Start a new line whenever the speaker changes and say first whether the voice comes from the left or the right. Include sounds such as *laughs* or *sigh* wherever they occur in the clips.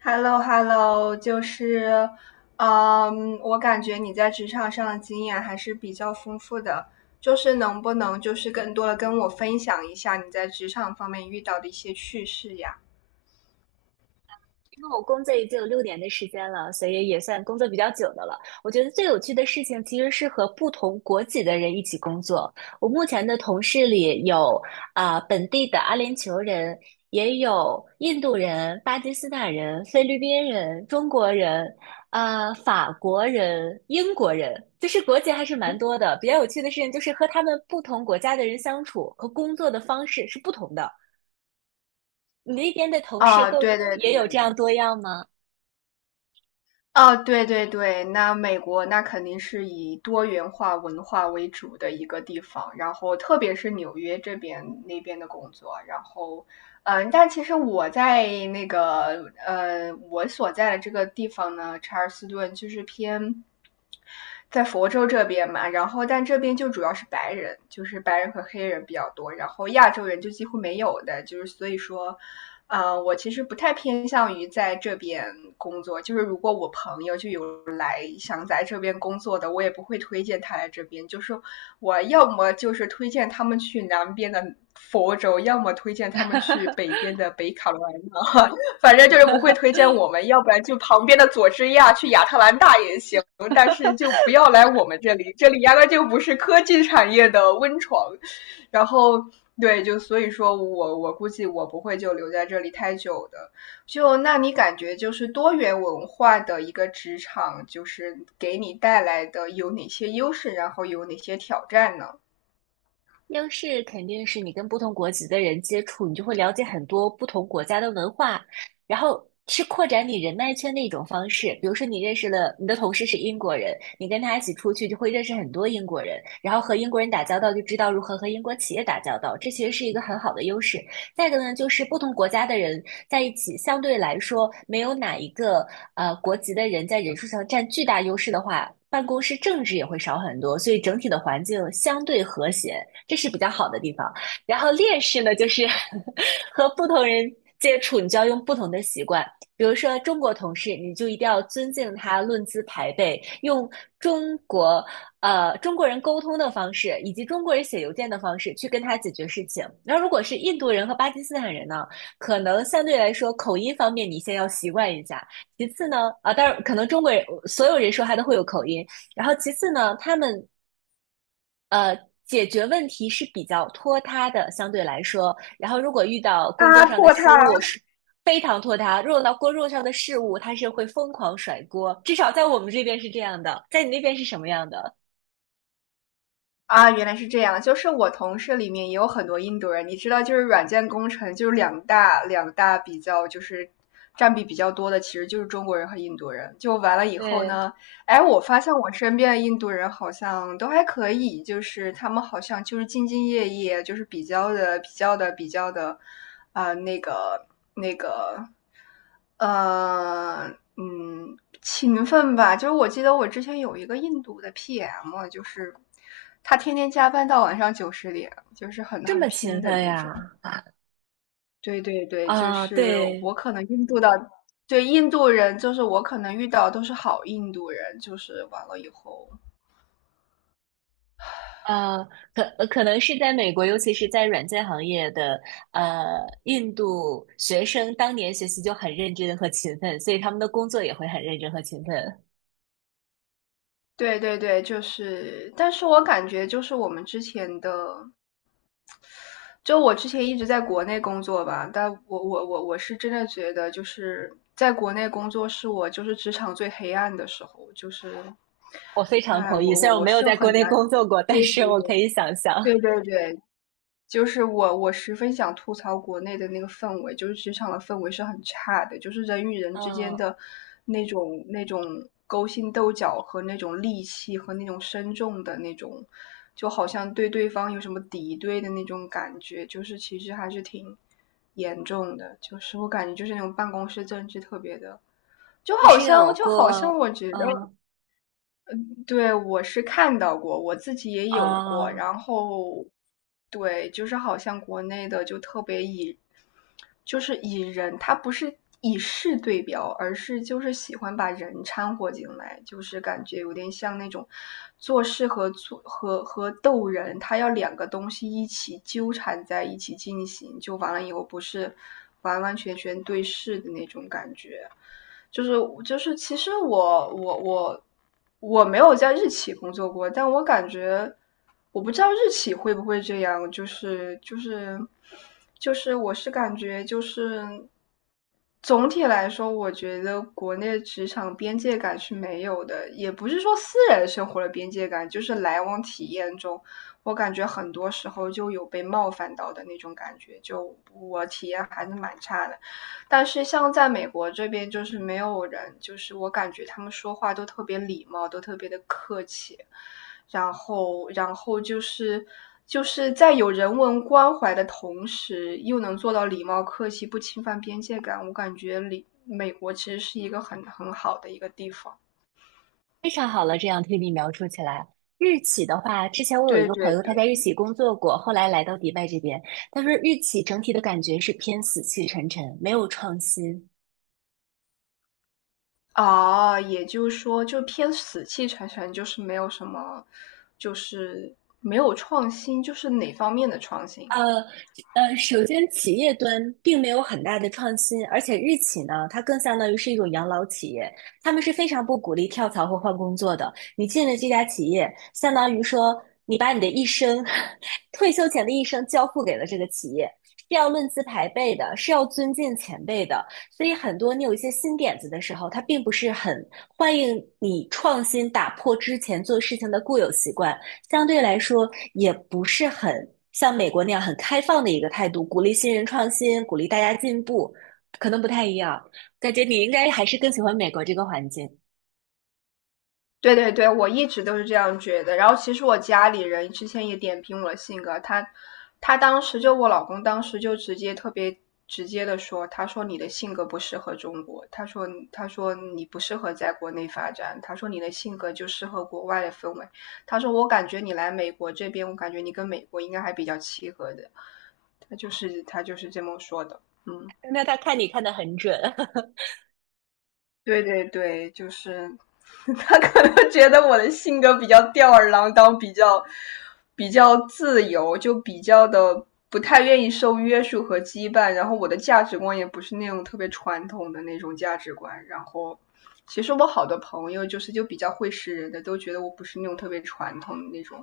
left: h e l l o h e l l o 就是，我感觉你在职场上的经验还是比较丰富的，就是能不能就是更多的跟我分享一下你在职场方面遇到的一些趣事呀？
right: 因为我工作已经有6年的时间了，所以也算工作比较久的了。我觉得最有趣的事情其实是和不同国籍的人一起工作。我目前的同事里有本地的阿联酋人，也有印度人、巴基斯坦人、菲律宾人、中国人、法国人、英国人，就是国籍还是蛮多的。比较有趣的事情就是和他们不同国家的人相处和工作的方式是不同的。你那边的同事
left: 啊，
right: 构
left: 对
right: 成
left: 对
right: 也有这样
left: 对。
right: 多样吗？
left: 哦，对对对，那美国那肯定是以多元化文化为主的一个地方，然后特别是纽约这边那边的工作。然后，但其实我在那个我所在的这个地方呢，查尔斯顿就是偏在佛州这边嘛。然后但这边就主要是白人，就是白人和黑人比较多，然后亚洲人就几乎没有的，就是所以说，啊，我其实不太偏向于在这边工作。就是如果我朋友就有来想在这边工作的，我也不会推荐他来这边。就是我要么就是推荐他们去南边的佛州，要么推荐他们去北边的北卡罗来纳，*laughs* 反正就是不会推荐我们，要不然就旁边的佐治亚去亚特兰大也行。但是就不要来我们这里，这里压根就不是科技产业的温床。然后对，就所以说我估计我不会就留在这里太久的。就那你感觉就是多元文化的一个职场，就是给你带来的有哪些优势，然后有哪些挑战呢？
right: 优势肯定是你跟不同国籍的人接触，你就会了解很多不同国家的文化，然后是扩展你人脉圈的一种方式。比如说，你认识了你的同事是英国人，你跟他一起出去就会认识很多英国人，然后和英国人打交道就知道如何和英国企业打交道，这其实是一个很好的优势。再一个呢，就是不同国家的人在一起，相对来说，没有哪一个国籍的人在人数上占巨大优势的话，办公室政治也会少很多，所以整体的环境相对和谐，这是比较好的地方。然后劣势呢，就是 *laughs* 和不同人接触，你就要用不同的习惯。比如说中国同事，你就一定要尊敬他，论资排辈，用中国中国人沟通的方式，以及中国人写邮件的方式去跟他解决事情。那如果是印度人和巴基斯坦人呢，可能相对来说口音方面你先要习惯一下，其次呢，当然可能中国人所有人说话都会有口音，然后其次呢，他们呃。解决问题是比较拖沓的，相对来说。然后，如果遇到工作
left: 啊，
right: 上的
left: 破
right: 失
left: 它！
right: 误，是非常拖沓；如果到工作上的事物，他是会疯狂甩锅。至少在我们这边是这样的，在你那边是什么样的？
left: 啊，原来是这样。就是我同事里面也有很多印度人，你知道，就是软件工程就是两大比较，就是占比比较多的，其实就是中国人和印度人。就完了以后
right: 对，
left: 呢，哎，我发现我身边的印度人好像都还可以，就是他们好像就是兢兢业业，就是比较的，啊、那个、那个，呃，勤奋吧。就是我记得我之前有一个印度的 PM，就是他天天加班到晚上九十点，就是很
right: 这
left: 很
right: 么勤
left: 拼的
right: 奋
left: 那种。
right: 呀？啊，
left: 对对对，就
right: 啊
left: 是
right: 对，
left: 我可能印度的，对印度人，就是我可能遇到都是好印度人，就是完了以后，
right: 啊，可能是在美国，尤其是在软件行业的印度学生，当年学习就很认真和勤奋，所以他们的工作也会很认真和勤奋。
left: 对对对，就是，但是我感觉就是我们之前的，就我之前一直在国内工作吧，但我是真的觉得就是在国内工作是我就是职场最黑暗的时候，就是，
right: 我非常
left: 哎，
right: 同意，
left: 我
right: 虽
left: 我
right: 然我
left: 我
right: 没有
left: 是
right: 在国
left: 很
right: 内工
left: 难，
right: 作过，
left: 对
right: 但是
left: 对
right: 我
left: 对
right: 可以想象。
left: 对对对，就是我十分想吐槽国内的那个氛围，就是职场的氛围是很差的，就是人与人之间
right: 嗯、
left: 的那种勾心斗角和那种戾气和那种深重的那种，就好像对对方有什么敌对的那种感觉，就是其实还是挺严重的，就是我感觉就是那种办公室政治特别的，就
right: 你
left: 好
right: 是
left: 像
right: 有
left: 就好像
right: 过，
left: 我觉得
right: 嗯、
left: 对，我是看到过，我自己也有过。
right: 啊。
left: 然后，对，就是好像国内的就特别以，就是以人，他不是以事对标，而是就是喜欢把人掺和进来，就是感觉有点像那种做事和做和和逗人，他要两个东西一起纠缠在一起进行，就完了以后不是完完全全对事的那种感觉。就是就是，其实我没有在日企工作过，但我感觉我不知道日企会不会这样，就是，我是感觉就是总体来说，我觉得国内职场边界感是没有的，也不是说私人生活的边界感，就是来往体验中，我感觉很多时候就有被冒犯到的那种感觉，就我体验还是蛮差的。但是像在美国这边，就是没有人，就是我感觉他们说话都特别礼貌，都特别的客气，然后就是在有人文关怀的同时，又能做到礼貌客气，不侵犯边界感。我感觉里美国其实是一个很好的一个地方。
right: 非常好了，这样听你描述起来，日企的话，之前我有一
left: 对
right: 个朋
left: 对
right: 友，他在
left: 对，
right: 日企工作过，后来来到迪拜这边，他说日企整体的感觉是偏死气沉沉，没有创新，
left: 啊，也就是说，就偏死气沉沉，就是没有什么，就是没有创新，就是哪方面的创新？
right: 呃首先企业端并没有很大的创新，而且日企呢，它更相当于是一种养老企业，他们是非常不鼓励跳槽或换工作的。你进了这家企业，相当于说你把你的一生，*laughs* 退休前的一生交付给了这个企业，是要论资排辈的，是要尊敬前辈的。所以很多你有一些新点子的时候，它并不是很欢迎你创新打破之前做事情的固有习惯，相对来说也不是很像美国那样很开放的一个态度，鼓励新人创新，鼓励大家进步，可能不太一样。感觉你应该还是更喜欢美国这个环境。
left: 对对对，我一直都是这样觉得。然后其实我家里人之前也点评我的性格，他当时就我老公当时就直接特别直接的说，他说你的性格不适合中国，他说你不适合在国内发展，他说你的性格就适合国外的氛围，他说我感觉你来美国这边，我感觉你跟美国应该还比较契合的，他就是这么说的，嗯。
right: 那他看你看的很准 *laughs*，
left: 对对对，就是 *laughs* 他可能觉得我的性格比较吊儿郎当，比较自由，就比较的不太愿意受约束和羁绊。然后我的价值观也不是那种特别传统的那种价值观。然后其实我好多朋友就是就比较会识人的，都觉得我不是那种特别传统的那种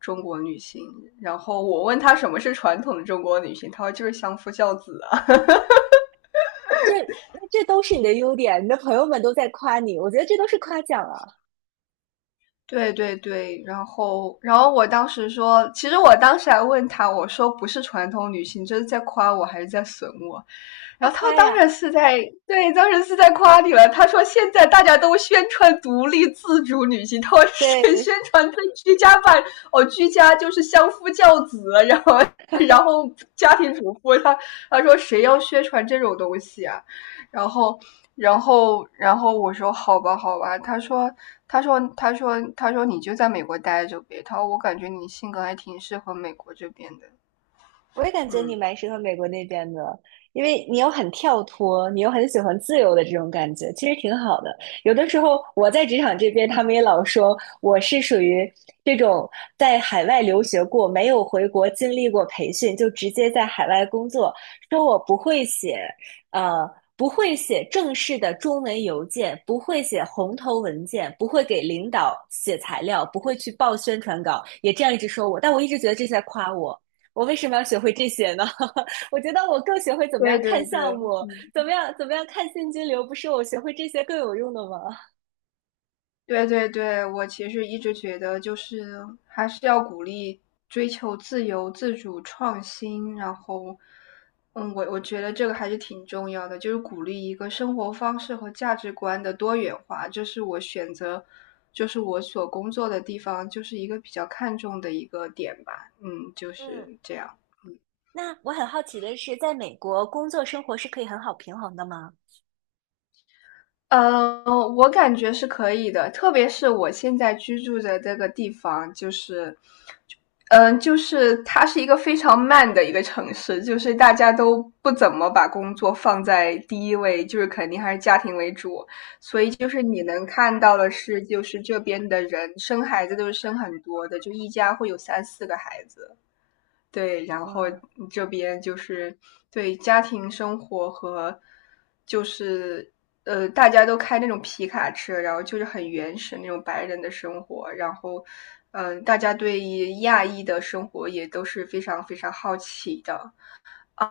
left: 中国女性。然后我问他什么是传统的中国女性，他说就是相夫教子。
right: 这这都是你的优点，你的朋友们都在夸你，我觉得这都是夸奖啊，
left: 对对对，然后我当时说，其实我当时还问他，我说不是传统女性，这是在夸我还是在损我？
right: 在
left: 然后他
right: 夸
left: 当然
right: 呀。
left: 是在，对，当然是在夸你了。他说现在大家都宣传独立自主女性，他是宣
right: 对，
left: 传对居家办，哦，居家就是相夫教子啊，然后家庭主妇啊。他说谁要宣传这种东西啊？然后然后我说好吧好吧。他说他说他说你就在美国待着呗。他说我感觉你性格还挺适合美国这边的。
right: 我也感觉你
left: 嗯，
right: 蛮适合美国那边的，因为你又很跳脱，你又很喜欢自由的这种感觉，其实挺好的。有的时候我在职场这边，他们也老说我是属于这种在海外留学过，没有回国经历过培训，就直接在海外工作，说我不会写，呃，不会写正式的中文邮件，不会写红头文件，不会给领导写材料，不会去报宣传稿，也这样一直说我，但我一直觉得这是在夸我。我为什么要学会这些呢？*laughs* 我觉得我更学会怎么
left: 对
right: 样看
left: 对对，
right: 项目，
left: 嗯。
right: 怎么样怎么样看现金流，不是我学会这些更有用的吗？
left: 对对对，我其实一直觉得，就是还是要鼓励追求自由、自主、创新。然后，我觉得这个还是挺重要的，就是鼓励一个生活方式和价值观的多元化。这是我选择，就是我所工作的地方，就是一个比较看重的一个点吧。嗯，就
right: *laughs* 嗯，
left: 是这样。
right: 那我很好奇的是，在美国工作生活是可以很好平衡的吗？
left: 呃，我感觉是可以的，特别是我现在居住的这个地方，就是就是它是一个非常慢的一个城市，就是大家都不怎么把工作放在第一位，就是肯定还是家庭为主。所以就是你能看到的是，就是这边的人生孩子都是生很多的，就一家会有三四个孩子。对，然后
right: 哇，
left: 这边就是对家庭生活和就是大家都开那种皮卡车，然后就是很原始那种白人的生活，然后大家对于亚裔的生活也都是非常非常好奇的。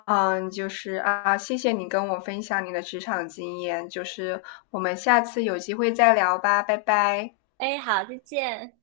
left: 就是啊，谢谢你跟我分享你的职场经验，就是我们下次有机会再聊吧，拜拜。
right: 哎，好，再见。